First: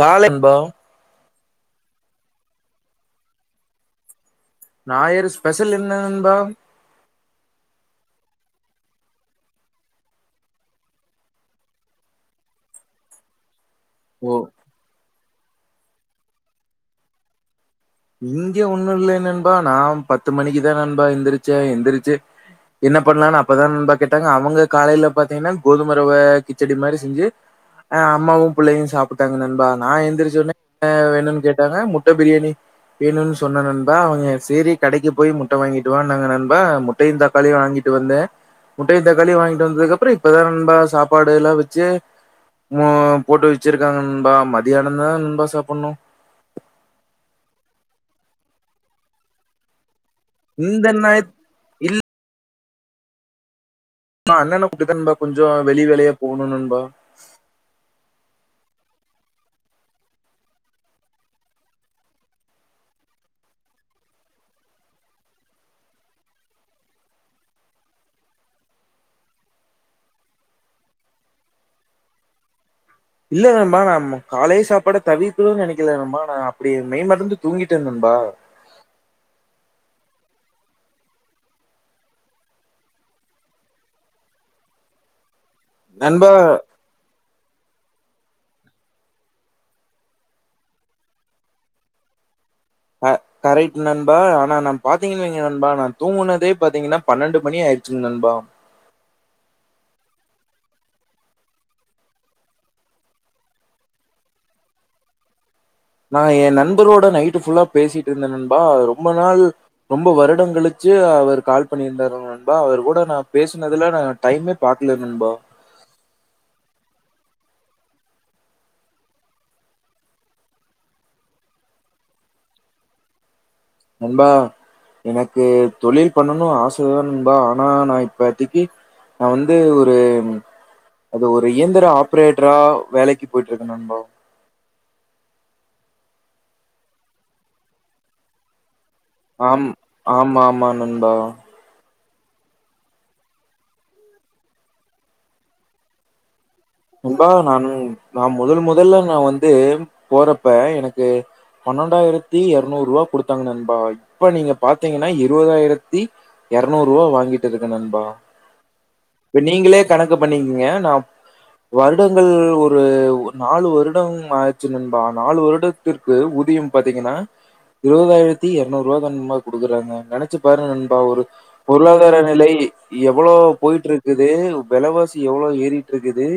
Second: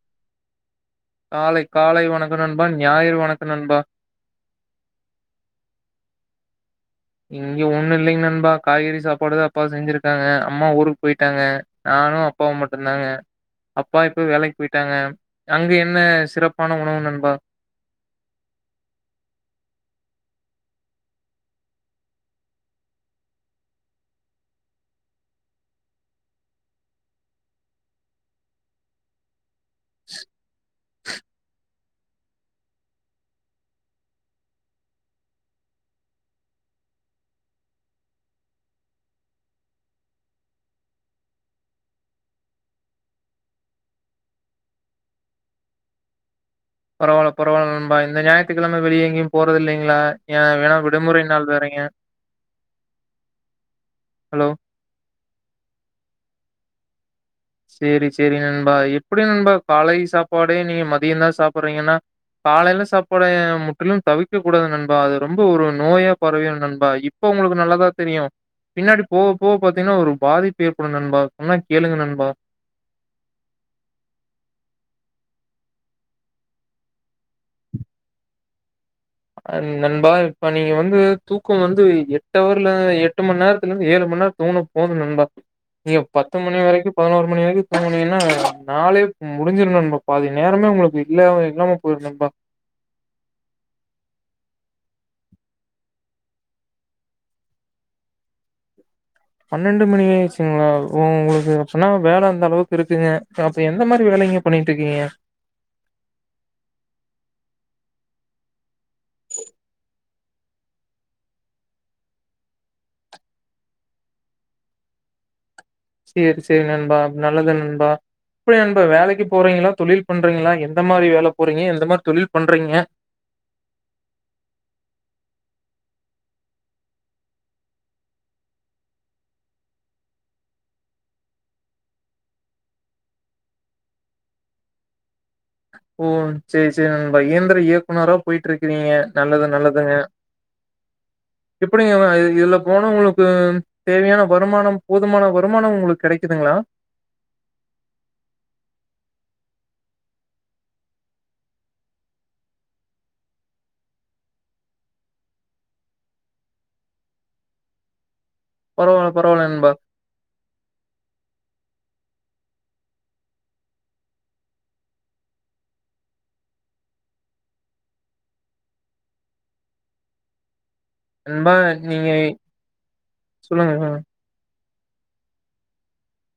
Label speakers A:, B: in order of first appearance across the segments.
A: கால நண்பா
B: காலை காலை வணக்கோ நண்பா ஞாயிறு வணக்கோ நண்பா
A: ஞாயிறு ஸ்பெஷல் என்ன நண்பா
B: இங்க ஒண்ணு இல்லிங் நண்பா காய்கறி சாப்பாடுதா அப்பா செஞ்சிருக்காங்க அம்மா ஊருக்கு போய்ட்டாங்க நானு அப்பாவு மட்டுந்தாங்க அப்பா இப்ப
A: ஓ
B: வேலைக்கு போய்ட்டாங்க அங்கு என்ன சிறப்பான உணவு நண்பா
A: இங்க ஒண்ணு இல்லயே நண்பா நா பத்து மணிக்குதா நண்பா எந்திரிச்சே எந்திரிச்சு என்ன பண்லானு அப்பதா நண்பா கேட்டாங்க அவுங்க காலைல பாத்தீங்கன்னா கோதும ரவ கிச்சடி மாரி செஞ்சு அ அம்மாவு புள்ளையு சாப்புட்டாங்க நண்பா நா எந்திரிச்ச உட்னே அ வேணுன் கேட்டாங்க முட்ட பிரியாணி வேணுன் சொன்ன நண்பா அவுங்க சேரி கடைக்கு போய் முட்ட வாங்கிட்டுவானாங்க நண்பா முட்டையு தக்காளியு வாங்கிட்டு வந்தே முட்டையு தக்காளியு வாங்கிட்டு வந்ததுக்கப்றோ இப்பதா நண்பா சாப்பாடு எல்லா வெச்சு மோ போட்டு வெச்சிருக்காங்க நண்பா மத்தியானந்தா நண்பா சாப்பன்னு
B: பரவால பரவால நண்பா இந்த ஞாய்த்துக்கிழம வெளிய எங்கியு போறது இல்லிங்ளா ஏ வேணா
A: இந்த நேரத்
B: விடுமுறை நாள் வேறீங்க
A: இல்ல நா அண்ணண கூப்ட்தா நண்பா கொஞ்சோ வெளி வேலயா போகுணு நண் பா
B: சேரி சேரி நண்பா எப்டி நண்பா காலை சாப்பாடே நீங்க மதியந்தா சாப்பறீங்கன்னா காலைல சாப்பாட முட்றிலு தவிக்க கூடாது நண்பா அது ரொம்ப ஒரு நோயா பரவிரு நண்பா இப்ப உங்குளுக்கு நல்லாதா தெரியு பின்னாடி போவ் போவ பாத்தீங்கன்னா ஒரு பாதிப்பு ஏற்படு நண்பா சொன்னா கேளுங்க நண்பா
A: இல்ல நண்பா நாம் காலை சாப்பாட தவிக்கணுன் நெனைக்கில நண்பா ஆனா அப்டி மெய் மறந்து தூங்கிட்டே நண்பா
B: அ நண்பா இப்ப நீங்க வந்து தூக்கோ வந்து எட்டு அவர்ல எட்டு மண் நேரத்துலிந்து ஏழு மண் நேர தூங்குணா போது நண்பா நீங்க
A: நண்பா
B: பத்து மணி வரைக்கு பதினோரு மணி வரைக்கு தூங்குனிங்கன்னா நாளேப் முடிஞ்சுரு நண்பா பாதி நேரமே உங்குளுக்கு இல்லாம இல்லாம போயிரு நண்பா
A: அ கரெக்ட் நண்பா ஆனா நா பாத்தீங்கன் வெய்ங்க நண்பா நா தூங்குனதே பாத்தீங்கன்னா பன்னெண்டு மணி ஆயிருச்சுங் நண்பா
B: பன்னெண்டு மணி ஆய்ருச்ங்ளா ஓ உங்குளுக்கு அப்பன்னா வேல அந்த அளவுக்கு இருக்குங்க அப்ப எந்த மாரி வேலிங்க பண்ணிட்டுக்கீங்க
A: நா எ நண்பரோட நைட்டு ஃபுல்லா பேசிட்ருந்தே நண்பா அ ரொம்ப நாள் ரொம்ப வருடங்கழுச்சு அவர் கால் பண்ணிருந்தார் நண்பா அவர் கூட நா பேசுனதுல நா டைமே பாக்ல நண்பா
B: சேரி சேரி நண்பா நல்லது நண்பா இப்ப நண்பா வேலைக்கி போறீங்களா தொழில் பண்றீங்களா எந்த மாரி வேல போறீங்க எந்த மாரி தொழில் பண்றீங்க
A: நண்பா எனக்கு தொழில் பண்ணணு ஆசதா நண்பா ஆனா நா இப்பத்திக்கி நா வந்து ஒரு அது ஒரு இயந்திர ஆப்ரேட்ரா வேலைக்கு போயிட்ருக்கே நண்பா
B: ஓ சேரி சேரி நண்பா இயந்திர இயக்குனரா போய்ட்ருக்றீங்க
A: ஆம் ஆம்மாமா நண்பா
B: அ இதுல்ல போனா உங்குளுக்கு தேவையான வருமானம் போதுமான வருமானம் உங்ளுக்கு கெடைக்குதுங்ளா
A: ண்பா நானு நா மொதல் மொதல்ல நா வந்து போறப்ப எனக்கு பன்னெண்டாய்ரத்தி எரநூற்ருவா குடுத்தாங்க நண்பா இப்ப நீங்க பாத்தீங்கனா இருவதாயிரத்தி எரநூற்ருவா வாங்கிட்டு இருக்கே நண்பா
B: பரவால்ல
A: ப்ப
B: பரவால்ல நண்பா
A: நீங்களே கணக்கு பண்ணிக்ங்க நா வருடங்கள் ஒரு ஒ நாலு வருடம் ஆச்சு நண்பா நாலு வருடத்திற்கு ஊதியம் பாத்தீங்கன்னா இருவதாயிரத்தி எர்நூற்ருவா தா நண்பா குடுக்குறாங்க நெனச்சு பாருங் நண் பா ஒரு
B: நண்பா நீங்க
A: பொருளாதார நிலை எவ்ளோ
B: சொல்லுங்க
A: போய்ட்ருக்குது வெலவாசி எவ்ளோ ஏறிட்டிருக்குது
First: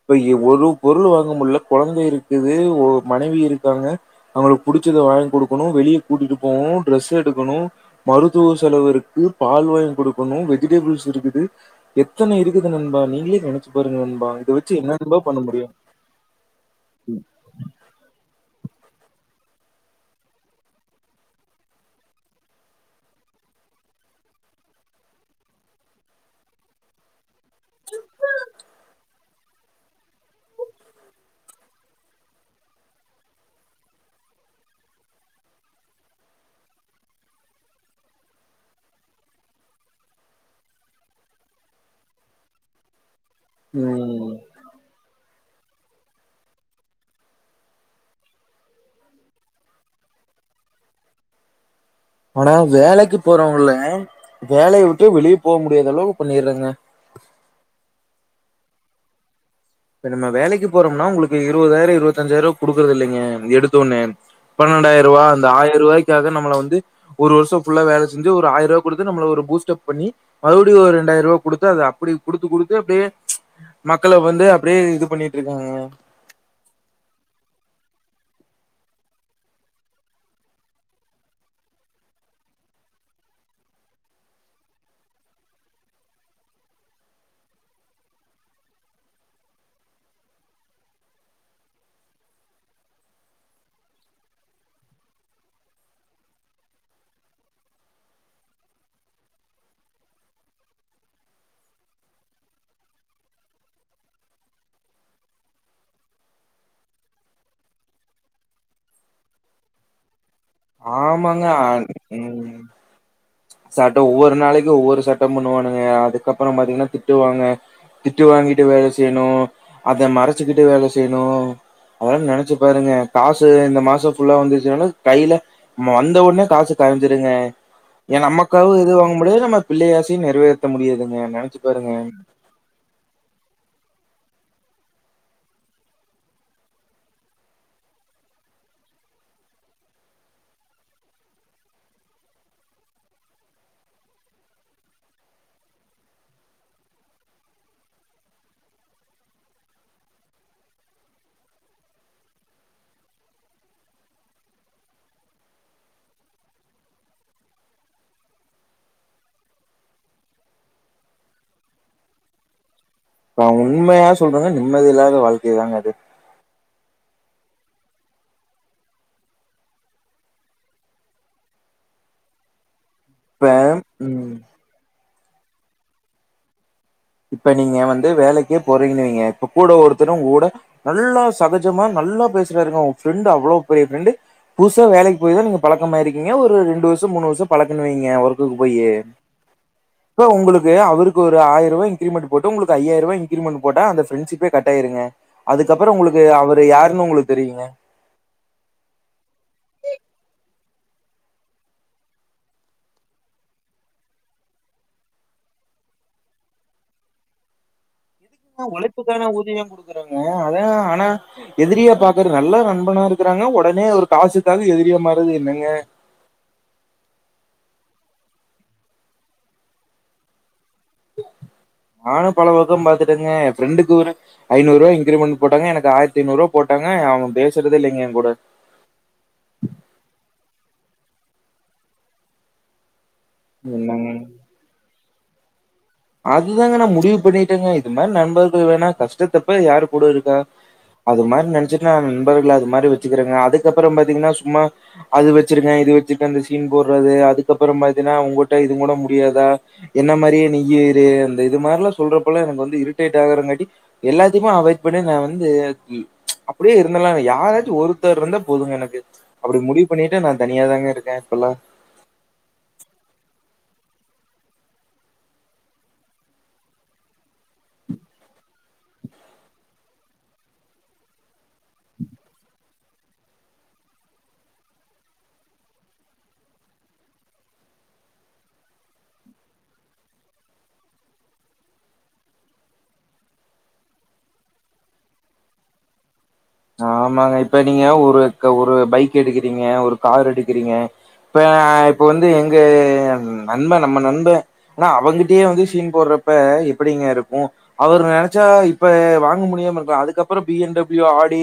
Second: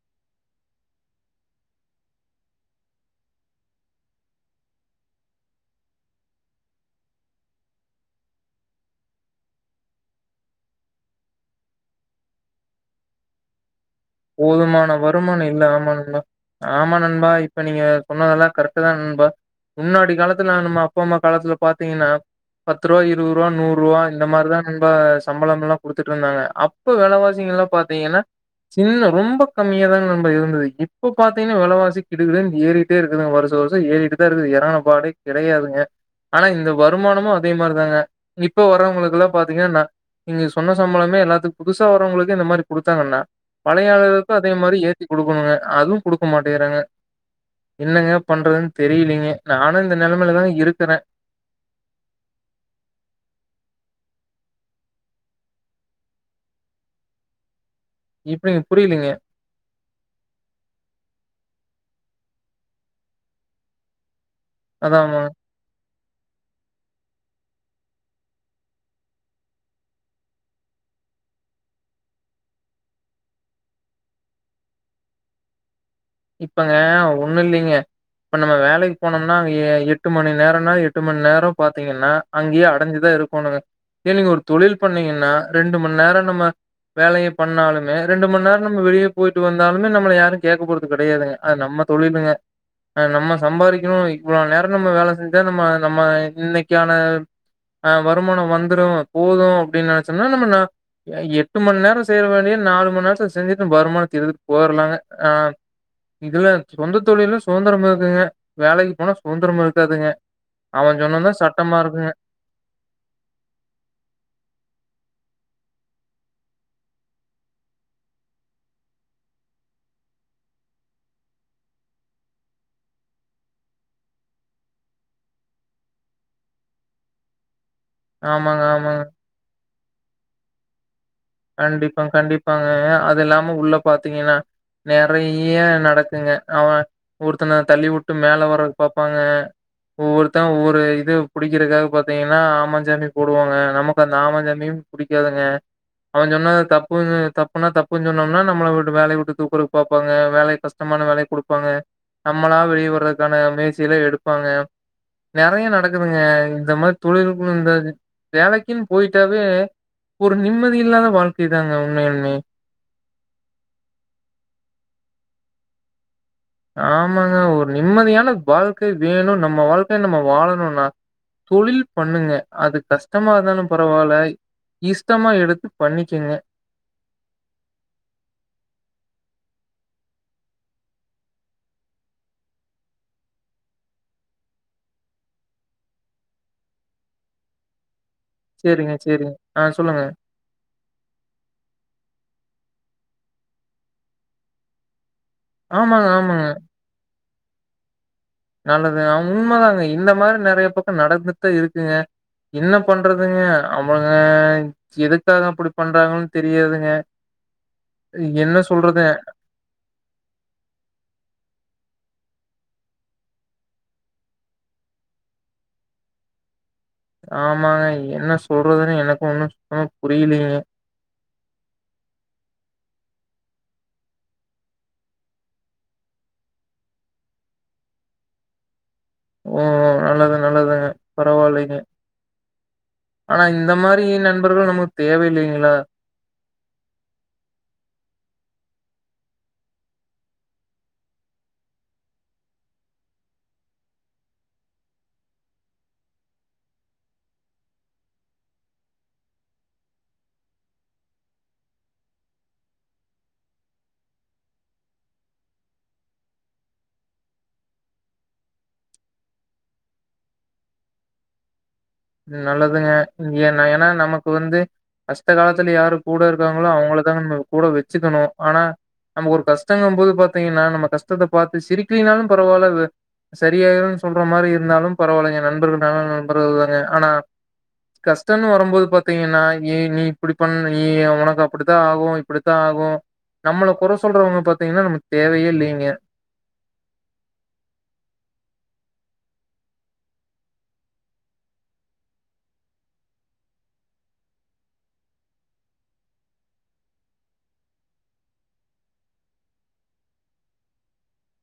A: இப்ப எ ஒரு பொருள் வாங்க முல்ல கொழந்த இருக்குது ஒ மனைவி இருக்காங்க அவங்களுக் புடிச்சத வாங்கி குடுக்கணு வெளிய கூட்டிட்டு போணு ட்ரெஸ் எடுக்கணு மருத்துவ செலவு இருக்கு பால் வாய்ங் குடுக்கணு வெஜிடபிள்ஸ் இருக்குது எத்தன இருக்குது நண்பா நீங்ளே நெனச்சு பார்ங் நண்பா இத வெ
B: துமான வருமான இல்ல ஆமா நண்பா ஆமா நண்பா இப்ப நீங்க சொன்னதெல்லா கரெக்ட் தா நண்பா முன்னாடி காலத்துல நம்ம அப்பா அம்மா காலத்துல பாத்தீங்கன்னா பத்துருவா இருவ்ருவா நூறுவா இந்த மார்தா நண்பா சம்பளமல்லா குடுத்துட்ருந்தாங்க அப்ப வெலவாஸ் சிங்கல்லா பாத்தீங்கன்னா ரொம்ப கம்மியா தாங் நண்பா இருந்துது இப்ப பாத்தீங்னா வெலவாசி கிடுகிடுன் ஏறிட்டே இருக்குதுங் வருஷ வருஷோ ஏறிட்டுதா இருக்குது எறங்குன பாடே கெடையாதுங்க ஆனா இந்த வருமானமு அதே மார்தாங்க இப்ப வர்றவங்களுக்கெல்லா பாத்தீங்கனா ந நீங்க சொன்ன சம்பளமே எல்லாத்துக் புதுசா வரவங்களுக்கே இந்த மாரி குடுத்தாங்கன்னா பழையாளுகளுக்கு
A: ம்.
B: அதே மாரி ஏத்தி குடு குனுங்க அதுவு குடுக்க மாட்டேகிறாங்க என்னங்க பண்றதுன் தெரிலீங்க நானு இந்த நெலமையிலதாங்க இருக்கறே
A: ஆனா வேலைக்கு போறவங்கல்ல வேலயே விட்டே வெளிய போவ் முடியாத அளவுக் பண்ணிர்றாங்க
B: இப்ப எனக் புரிலீங்க
A: இப்ப நம்ம வேலைக்கு போறம்னா உங்குளுக்கு இருவதாயிரோ இருவத்தஞ்சாயிர்வா குடுக்கறது இல்லீங்க எடுத்த ஒன்னே
B: அதாங்க
A: பன்னெண்டாயிர்ருவா இந்த ஆயிர்ருவாய் முடியாத நம்மல வந்து ஒரு வருஷம் ஃபுல்லா வேல செஞ்சி ஒரு ஆயிர ரூவா குடுத்து நம்மள பூஸ்டப் பண்ணி மறுபடியு ஒரு ரெண்டாயிர ரூபா குடுத்து அத அப்புடி குடுத்து குடுத்து அப்டியே மக்கள வந்து அப்டியே இது பண்ணிட்டு இருக்காங்க அவே
B: இப்பங்க ஒன்னு இல்லைங்க இப்ப நம்ம வேலைக்கு போனோம்னா அங்க எ எட்டு மணி நேரம்னா எட்டு மணி நேரம் பாத்தீங்கன்னா அங்கயே அடைஞ்சிதா இருக்கனுங்க இதே நீங்க ஒரு தொழில் பண்ணீங்கன்னா ரெண்டு மணி நேரம் நம்ம வேலைய பண்ணாலுமே ரெண்டு மணி நேரம் நம்ம வெளியே போயிட்டு வந்தாலுமே நம்மள யாரும் கேக்கபோ றது கெடையாதுங்க அது நம்ம தொழிலுங்க நம்ம சம்பாறிக்கணு இவ்ளோ நேரோ நம்ம வேல செஞ்சா நம்ம நம்ம இன்னைக்கான அ வருமானம் வந்துரோ போது அப்டின்னு நெனைச்சோம்னா நம்ம நா எட்டு மணி நேரம் செய்ற வேலைய நாலு மணி நேரத்துல செஞ்சிட்டு நம்ம வருமான எடுத்துட்டு போகலங்க ஆ ம் இதுல்ல சொந்த தொழில்லா சுதந்திரம் இருக்குங்க வேலைக்கு போனா சுதந்திரமா இருக்காதுங்க. அவன் சொன்னது தான்
A: ஆமாங்க அ
B: சட்டமா இருக்குங்க.
A: உம் சட்டம் ஒவ்வொரு நாளைக்கு ஒவ்வொரு சட்டம் பண்ணுவானுங்க அதுக்கப்புறம் பாத்தீங்கன்னா திட்டு வாங்க திட்டு வாங்கிட்டு வேலை செய்யணு அத மறைச்சிக்கிட்டு வேல செய்யணு அதெல்லாம் நெனைச்சி பாருங்க காசு இந்த மாசோ ஃபுல்லா வந்துச்சினாலும் கையில வந்த ஒட்னே காசு காரஞ்சிருதுங்க. ஏன்
B: ஆமாங்க,
A: நமக்காவது எதுவு
B: ஆமாங்க.
A: வாங்க முடியாது நம்ம பிள்ளை ஆசையு நெறைவேத்த முடியாதுங்
B: கண்டிப்பா கண்டிப்பாங்க எங்க அது இல்லாம உள்ள பாத்தீங்கன்னா நெறைய நடக்குங்க அவன் ஒருத்தன தள்ளிவுட்டு மேல வர்றதுக்கு பாப்பாங்க ஒவ்வொருத்தன் ஒவ்வொரு இது புடிக்கறதுக்காக பாத்தீங்கன்னா ஆமாஞ்சாமி போடுவாங்க நமக்கு அந்த ஆமாஞ்சாமியும் புடிக்காதுங்க அவன் சொன்னத தப்புன்னு தப்புனா தப்புன்னு சொன்னோம்னா நம்மளவுட்டு வேலையவுட்டு தூக்குறக்கு பாப்பாங்க வேலைய கஷ்டமான வேலையை குடுப்பாங்க நம்மளா வெளியே வர்றதுக்கான முயற்சிகள எடுப்பாங்க நெறைய நடக்குதுங்க இந்த மாரி தொழிலுக்குன்னு வந்தாவே வேலைக்குன்னு போயிட்டாவே ஒரு நிம்மதி இல்லாத வாழ்க்கை தாங்க உண்மையாலுமே.
A: நா உண்மையா சொல்றேங்க நிம்மதி இல்லாத வாழ்க்கை தாங்க அது.
B: ஆமாங்க ஒரு நிம்மதியான வாழ்க்கை வேணும் நம்ம வாழ்க்கைய நம்ம வாழணும்னா தொழில் பண்ணுங்க அது கஷ்ட் கஷ்டமா
A: இப்ப
B: இருந்தாலும் பரவாயில்ல
A: ம்
B: இஸி சுத்தமா எடுத்து பண்ணிக்கங்க.
A: இப்ப நீங்க வந்து வேலைக்கே போறிங்கன்னுவைங்க இப்ப கூட ஒருத்தரும் உங்க கூட நல்லா சகஜமா நல்லா பேசுறாருங்க உங்க ஃப்ரெண்டு் அவ்ளோ பெரிய ஃப்ரெண்டு புதுசா வேலைக்கு போய் தா நீங்க பழக்கமாயிருக்கீங்க ஒரு ரெண்டு வருஷம் மூணு வருஷம் பழக்கன்னுவைங்க. ஊருக்கு போயி
B: சரிங்க, சரிங்க. ஆ சொல்லுங்க.
A: கா உங்களுக்கு அவருக்கு ஒரு ஆயிர ரூபாய் இன்கிரிமெண்ட்டு போட்டு உங்களுக்கு ஐயாயிர ரூபா இ்ன்கிரிமென்ட் போட்ட அந்த ஃப்ரென்ஷிப்பே கட்டாயிருங்க. அதுக்கப்புறம்
B: ஆமாங்க,
A: உங்களுக்கு
B: ஆமாங்க.
A: அவரு யாருன்னு உங்களுக்கு தெரியுங்க
B: நல்லதுங்க உண்மதாங்க இந்த மாரி நெறைய பக்கம் நடந்துட்தா இருக்குங்க என்ன பண்றதுங்க அவங்க எதுக்காக அப்படி பண்றாங்குன்னு தெரியாதுங்க. என்ன சொல்றது?
A: உழைப்புக்கான ஊதியம் குடுக்குறாங்க அதான் ஆனா எதிரியா பாக்குற நல்லா நண்பனா இருக்குறாங்க உடனே ஒரு காசுக்காக எதிரிய மார்றது என்னங்க
B: ஆமாங்க என்ன சொல்றதுன்னே எனக்கு ஒன்னும் சுத்தமா புரியலைங்க.
A: நானும் பல பக்கம் பாத்துட்டேங்க என் ஃப்ரெண்டுக்கு ஒரு ஐநூறு ரூபா இன்கிரீமெண்ட் போட்டாங்க எனக்கு ஆயிரத்தி ஐந்நூறு ரூபா போட்டாங்க அவன் பேசறதே இல்லைங்க என் கூட
B: ஓ! நல்லது, நல்லதுங்க. பரவாயில்லைங்க. ஆனா இந்த மாரி
A: என்னங்க?
B: நண்பர்களு நமக்கு தேவை இல்லைங்களா
A: அதுதாங்க நான் முடிவு பண்ணிட்டேங்க இது மாரி நண்பர்கள் வேணா கஷ்டத்தப்ப யாரு கூட இருக்கா அது மாரி நெனைச்சிட்டு நா நண்பர்கள அது மாரி வெச்சுக்கிறேங்க அதுக்கப்புறம் பாத்தீங்கன்னா சும்மா அது வெச்சிருக்கேன் இது வெச்சிருகே அந்த சீன் போட்றது அதுக்கப்புறம் பாத்தீனா உங்கிட்ட இது கூட முடியாதா என்ன மாரியே நீயி தே அந்த இது மாரில்லா சொல்றப்பல்லா எனக்கு வந்து இரிட்டேட் ஆகுறங்காட்டி எல்லாத்தையுமே அவாய்ட் பண்ணி நான் வந்து அப்படியே இருந்தலாம். யாராச்சும் ஒருத்தர் இருந்தா போதுங்க எனக்கு அப்படி முடிவு பண்ணிட்டு நான் தனியாதாங்க இருக்கேன் இப்பல்லாம்.
B: ம் நல்லதுங்க ஏனா ஏன்னா நமக்கு வந்து கஷ்ட காலத்துல யாரு கூட இருக்காங்களோ அவங்கள தாங்க நாம்ம கூட வெச்சிக்கணு ஆனா நமக்கு ஒரு கஷ்டங்குப் போது பாத்தீங்கன்னா நம்ம கஷ்டத்தை பாத்து சிரிக்கிலனாலும் பரவாயில்ல சரியாயிடும்னு சொல்ற மாரி இருந்தாலும் பரவாயில்லங்க நண்பர்கள்னாலே நண்பர்கள் தாங்க ஆனா கஷ்டோன்னு வரும்போது பாத்தீங்கன்னா ஏ நீ இப்படி பண்ண நீ உனக்கு அப்படித்தா ஆகும் இப்படித்தா ஆகும் நம்பள குறை சொல்றவங்க பாத்தீங்கன்னா நமக்கு தேவையே இல்லங்க
A: ஆமாங்க இப்ப நீங்க ஒரு ஒரு பைக் எடுக்கிறீங்க ஒரு கார் எடுக்கிறீங்க இப்ப இப்ப வந்து எங்க நண்பே நம்ப நண்பே நா அவேங்கிட்டயே வந்து சீன் போட்றப்ப எப்படிங்க இருக்கும் அவரு நெனைச்சா இப்ப வாங்க முடியாம இருக்கலா அதுக்கப்புறம் B M W RT D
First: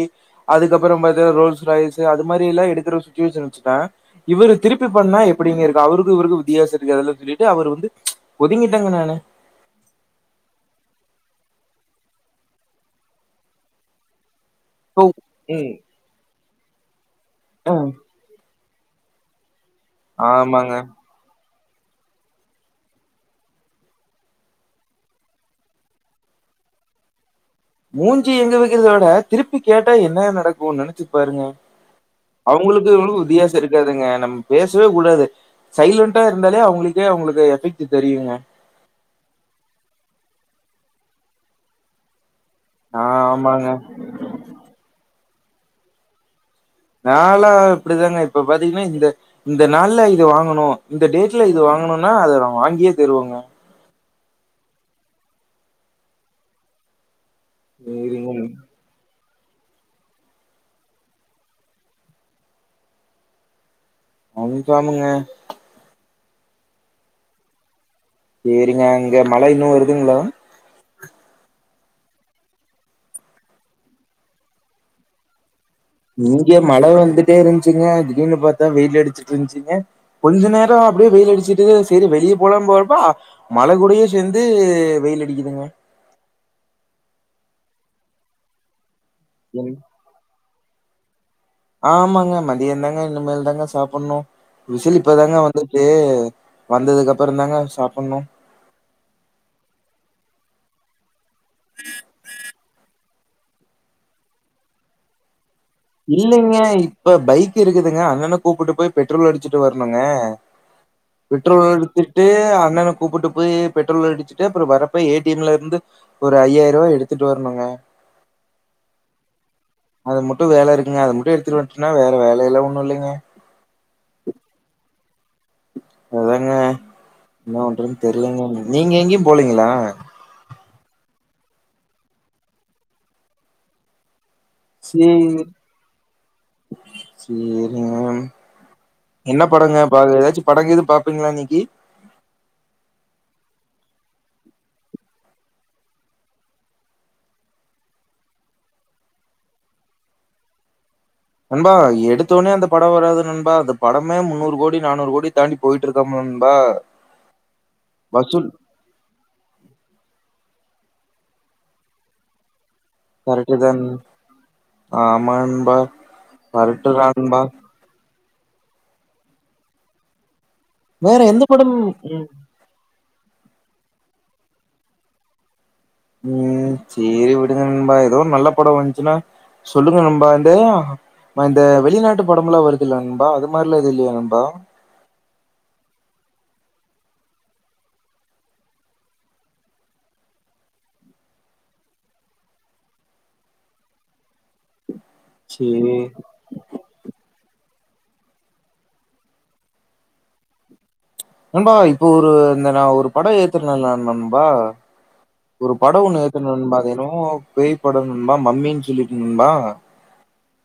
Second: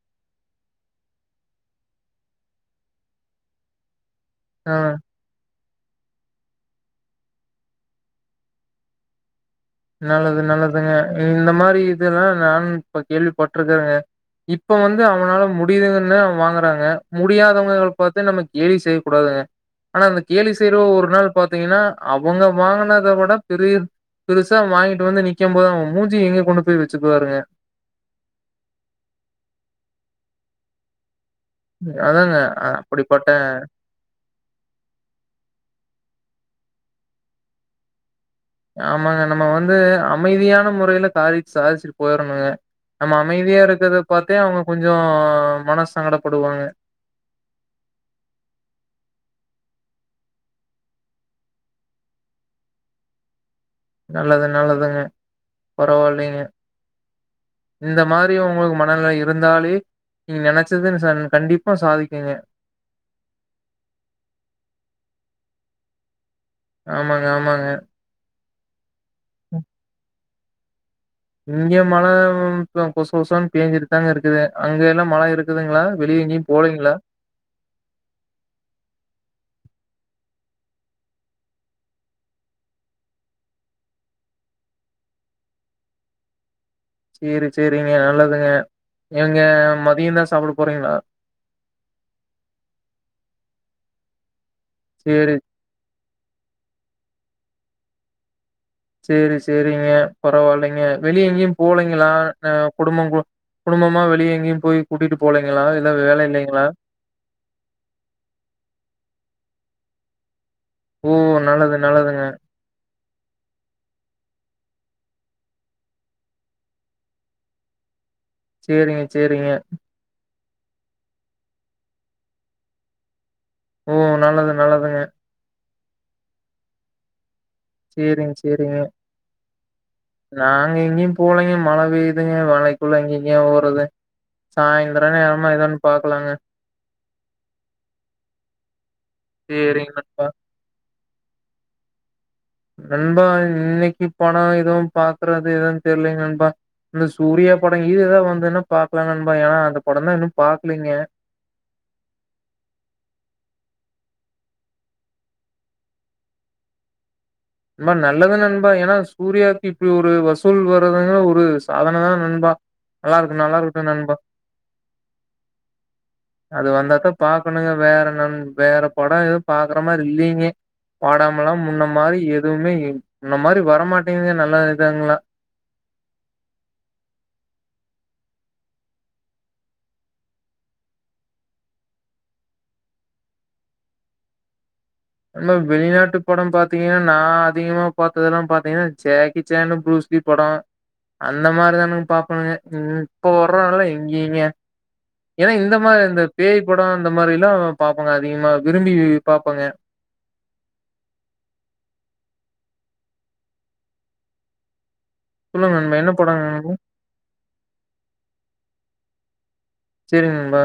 A: அதுக்கப்புறம் பாத்தா ரோல்ஸ்ராய்ஸ் அது மாதி எல்லா எடுக்குற ஸ்விச்சுவேஷன் வச்சினா இவரு
B: ஆ
A: திருப்பி பண்ணா எப்டிங்க இருக்கும் அவருக்கு இவருக்கு வித்தியாசம் இது அதெல்லா சொல்லிட்டு அவரு வந்து ஒதுங்கிட்டங்க நானு
B: நல்லது நல்லதுங்க இந்த மாரி இதெல்லா நானு இப்ப கேள்விப்பட்டு இருக்குறேங்க. இப்ப வந்து
A: இப்போ
B: அவனால
A: ம்
B: முடியுதுங்றதுனால அவே வாங்க சொல்றாங்க
A: அ
B: முடியாதவங்கள் பாத்து நம்ம கேலி செய்ய கூடாதுங்க ஆனா அந்த கேலி
A: ஆமாங்க
B: செய்றோ ஒரு நாள் பாத்தீங்கன்னா அவங்க வாங்குனத விட பெரிய பெருசு சா வாங்கிட்டு வந்து நிக்கும் போது அவு மூஞ்சி எங்க கொண்டு போய் வச்சிக்குவாருங்க
A: மூஞ்சி எங்க வைக்குறதோவிட திருப்பி கேட்டா என்ன நடக்கும்னு நினைச்சி பாருங்க
B: அதாங்க
A: அவங்களுக்கு இவங்களக்கும்
B: அப்படிப்பட்ட
A: வித்தியாசம் இருக்காதுங்க நம்ப பேசவே கூடாது சைலன் ட்டா இருந்தாலே அவங்களுக்கே அவங்களுக்கு எஃபெக்ட் தெரியுங்க
B: ஆமாங்க நம்ம வந்து அமைதியான முறையில காரி சாதிச்சுட்டு போயிறணுங்க நம்ம அமைதியா
A: ஆமாங்க.
B: இருக்கறத பாத்தே அவுங்க கொஞ்சோ அ மனசு சங்கடப்படுவாங்க
A: நாளா இப்படிதாங்க இப்ப பாத்தீங்கன்னா இந்த இந்த நாள்ல இது வாங்கணும் இந்த டேட்ல இது வாங்கணும்னா அதை வாங்கியே திருவேங்க
B: நல்லது நல்லதுங்க பரவாயில்லைங்க இந்த
A: சரிங்க.
B: மாதிரியும் உங்களுக்கு மனநிலை இருந்தாலே நீங்க நெனைச்சதுன்னு சன் கண்டிப்பா சாதிக்குங்க
A: அவுங்க ஆலுங்க
B: ஆமாங்க ஆமாங்க
A: சேரிங்க இங்க மழை இன்னும் வருதுங்கள
B: இங்க மழை இப்ப கொச கொசனு பேஞ்சிட்டு தாங்க இருக்குது அங்க எல்லா மழை இருக்
A: இங்க மழை வந்துட்டே இருந்துச்சுங்க திடீருனு பார்த்தா வெயில் அடிச்சுட்டு இருந்துச்சுங்க கொஞ்ச நேரம் அப்படியே வெயில் அடிச்சுட்டு சரி வெளியே போல போறப்பா மழை கூடே சேர்ந்து வெயில் அடிக்குதுங்க
B: சேரி சேரிங்க நல்லதுங்க ஏங்க
A: என்
B: மதியம் தா சாப்ட போறீங்களா
A: ஆமாங்க மதியம் தாங்க இனிமேல் தாங்க சாப்பணும் விசில்
B: சேரி,
A: இப்பதாங்க வந்துருக்கு வந்ததுக்கு அப் பறம்தாங்க சாப்பணும்
B: சேரி சேரிங்க பரவாயில்லைங்க வெளிய எங்கேயும் போலங்களா அ குடும்ப கு குடும்பமா வெளிய எங்கயும் போய் கூட்டிட்டு போல
A: இல்லைங்க இப்ப பைக் இருக்குதுங்க அண்ணன கூப்புட்டு போய் பெட்ரோல் அடிச்சு ட்டு வரணுங்க
B: ஓ! நல்லது,
A: பெட்ரோல்
B: நல்லதுங்க.
A: எத்துட்டு அண்ணன கூப்புட்டு போய் பெட்ரோல் அடிச்சுட்டு அப்புறம் வரப்ப ஏ டி எம் ல இருந்து ஒரு ஐயாயிரம் ரூவா எடுத்துட்டு வரணுங்க
B: செரிங்க செரிங்க
A: ட்டு வேல இருக்குங்க அதை மட்டு எடுத்துட்டு வந்துட்டுன்னா வேற வேலைல்லா ஒன்னும் இல்லைங்க
B: ஓ நல்லது நல்லதுங்க
A: அதாங்க என்ன ஒன்றனு
B: சேரிங்க,
A: தெரியலங்க
B: சேரிங்க.
A: நீங்க எங்கயு போலீங்களா
B: நாங்க எங்கேயும் போலைங்க மழை பெயுங்க மலைக்குள்ள ஏங்க எங்கயே ஒறது சாய்ந்திரம்
A: சேரி,
B: நேரமா இதொ ஒன்னு பாக்கலாங்க
A: சேரிங்க. என்ன படங்க
B: சேரிங்க
A: பாக்ற
B: நண்பா.
A: ஏதாச்சு படங்கெது பாப் ப்பீங்களா நீக்கி
B: நண்பா இன்னைக்கு படோ எதுவும் பாக்குறது எதுவு தெரியலங்க நண்பா இந்த சூர்யா படோ இதெது வந்துனா பாக்கலாம்ங்க நண்பா ஏன்னா அந்த படம் தா இன்னு பாக்கலீங்க
A: நண்பா எடுத்தோடனே அந்த படம் வராது நண்பா அந்த படமே முன்னூறு கோடி நானூறு கோடி தாண்டி போயிட்டு இருக்கலாமெ நண்பா
B: ண்பா நல்லது நு
A: வசூல்
B: நண்பா ஏன்னா சூர்யாக்கு இப்டி ஒரு வசுல் வசூல் வர்றதே ஒரு சாதனதா நண்பா நல்லா இருக்கு
A: கரட்டு
B: நல்லா
A: தான்
B: இருக்கட்டு நண்பா
A: ஆமாண்பா
B: அது வந்தாத்தா
A: கரட்டுதாண்பா
B: பாக்கணுங்க வேற நண் வேற படோ எதுவு பாக்குற மாரி இல்லீங்க
A: வேற எந்த படம்மு
B: ன்மே முன்ன மாதிரி வரமாட்டேங்கங்க நல்லா இயிதாங்களா
A: உம் சேரி விடுங்க நண்பா ஏதோ நல்ல படோ வந்துச்சுன்னா சொல்லுங்க நண்பா இந்த அந்த வெளிநாட்டு படோம் எல்லா வருதுல்ல நண்பா அது மாரியலா எது இல்லயா நண்பா
B: நம்ம வெளிநாட்டு படோம் பாத்தீங்கன்னா நா அதிகமா பார்த்தெல்லா பாத்தீங்கன்னா ஜேக்கி சேண்ட பரூஸ்லி படோ அந்த மாதிரிதான் பாப்பணுங்க இப்ப வர்றோதலா எங்கிங்க ஏன்னா இந்த
A: சேரி.
B: மாரி இந்த பேய் படோ அந்த மாதிரி எலா பாப்போங்க அதிகமா விரும்பி பாப்போங்க
A: நண்பா இப்ப ஒரு இந்த நா ஒரு படோம் ஏத்துனனுண்பா ஒரு
B: சொல்லுங்க நண்பா என்ன
A: படோன்னு
B: படங்க
A: ஏத்தணுண்பா என்னமோ பேய் படணும்பா மம்மின்னு சொல்லி ம்பா
B: செரி நண்ம்பா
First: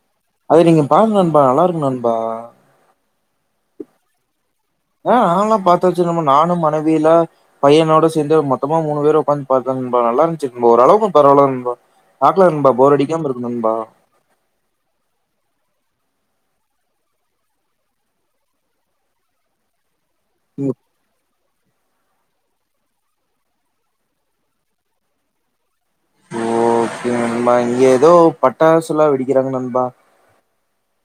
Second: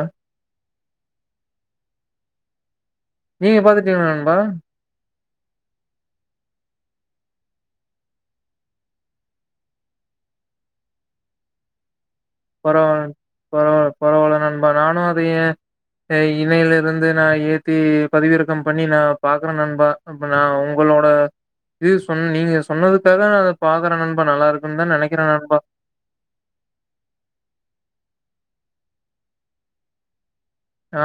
A: செரி நீங்க பாருங்க நண்பா நல்லா இருக்கு நண்பா
B: நீங்க பாத்துட்டீங்களா நண்பா
A: ஆஹ் நா ல்லா பாத்தச்சு நம நானும் மனைவில பையனோட சேந்து மொத்தமா மூணு பேரும் உட்காந்து பாத்தோ நல்லா இருந்துச்சு நண் ஓரளவுக்கு பரவால ண்பா
B: பரவல பரவ பரவல நண்பா நானு அது ஏன் ந்த இணையில இருந்து நா ஏத்தி பதிவிறக்கம் பண்ணி நான் பாக்குறேன் நண்பா அப்பனா
A: ம்.
B: உங்களோட இது சொன்ன நீங்க சொன்னதுக்காக நா அத பாக்குறே நண்பா நல்லா இருக்குன்னு தான் நெனக்கிறே நண்பா
A: ஓகே நண்பா இங்க ஏதோ பட்டாசுல்லா வெடிக்கிறாங்க நண்பா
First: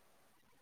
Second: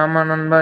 B: ஆமா நண்பா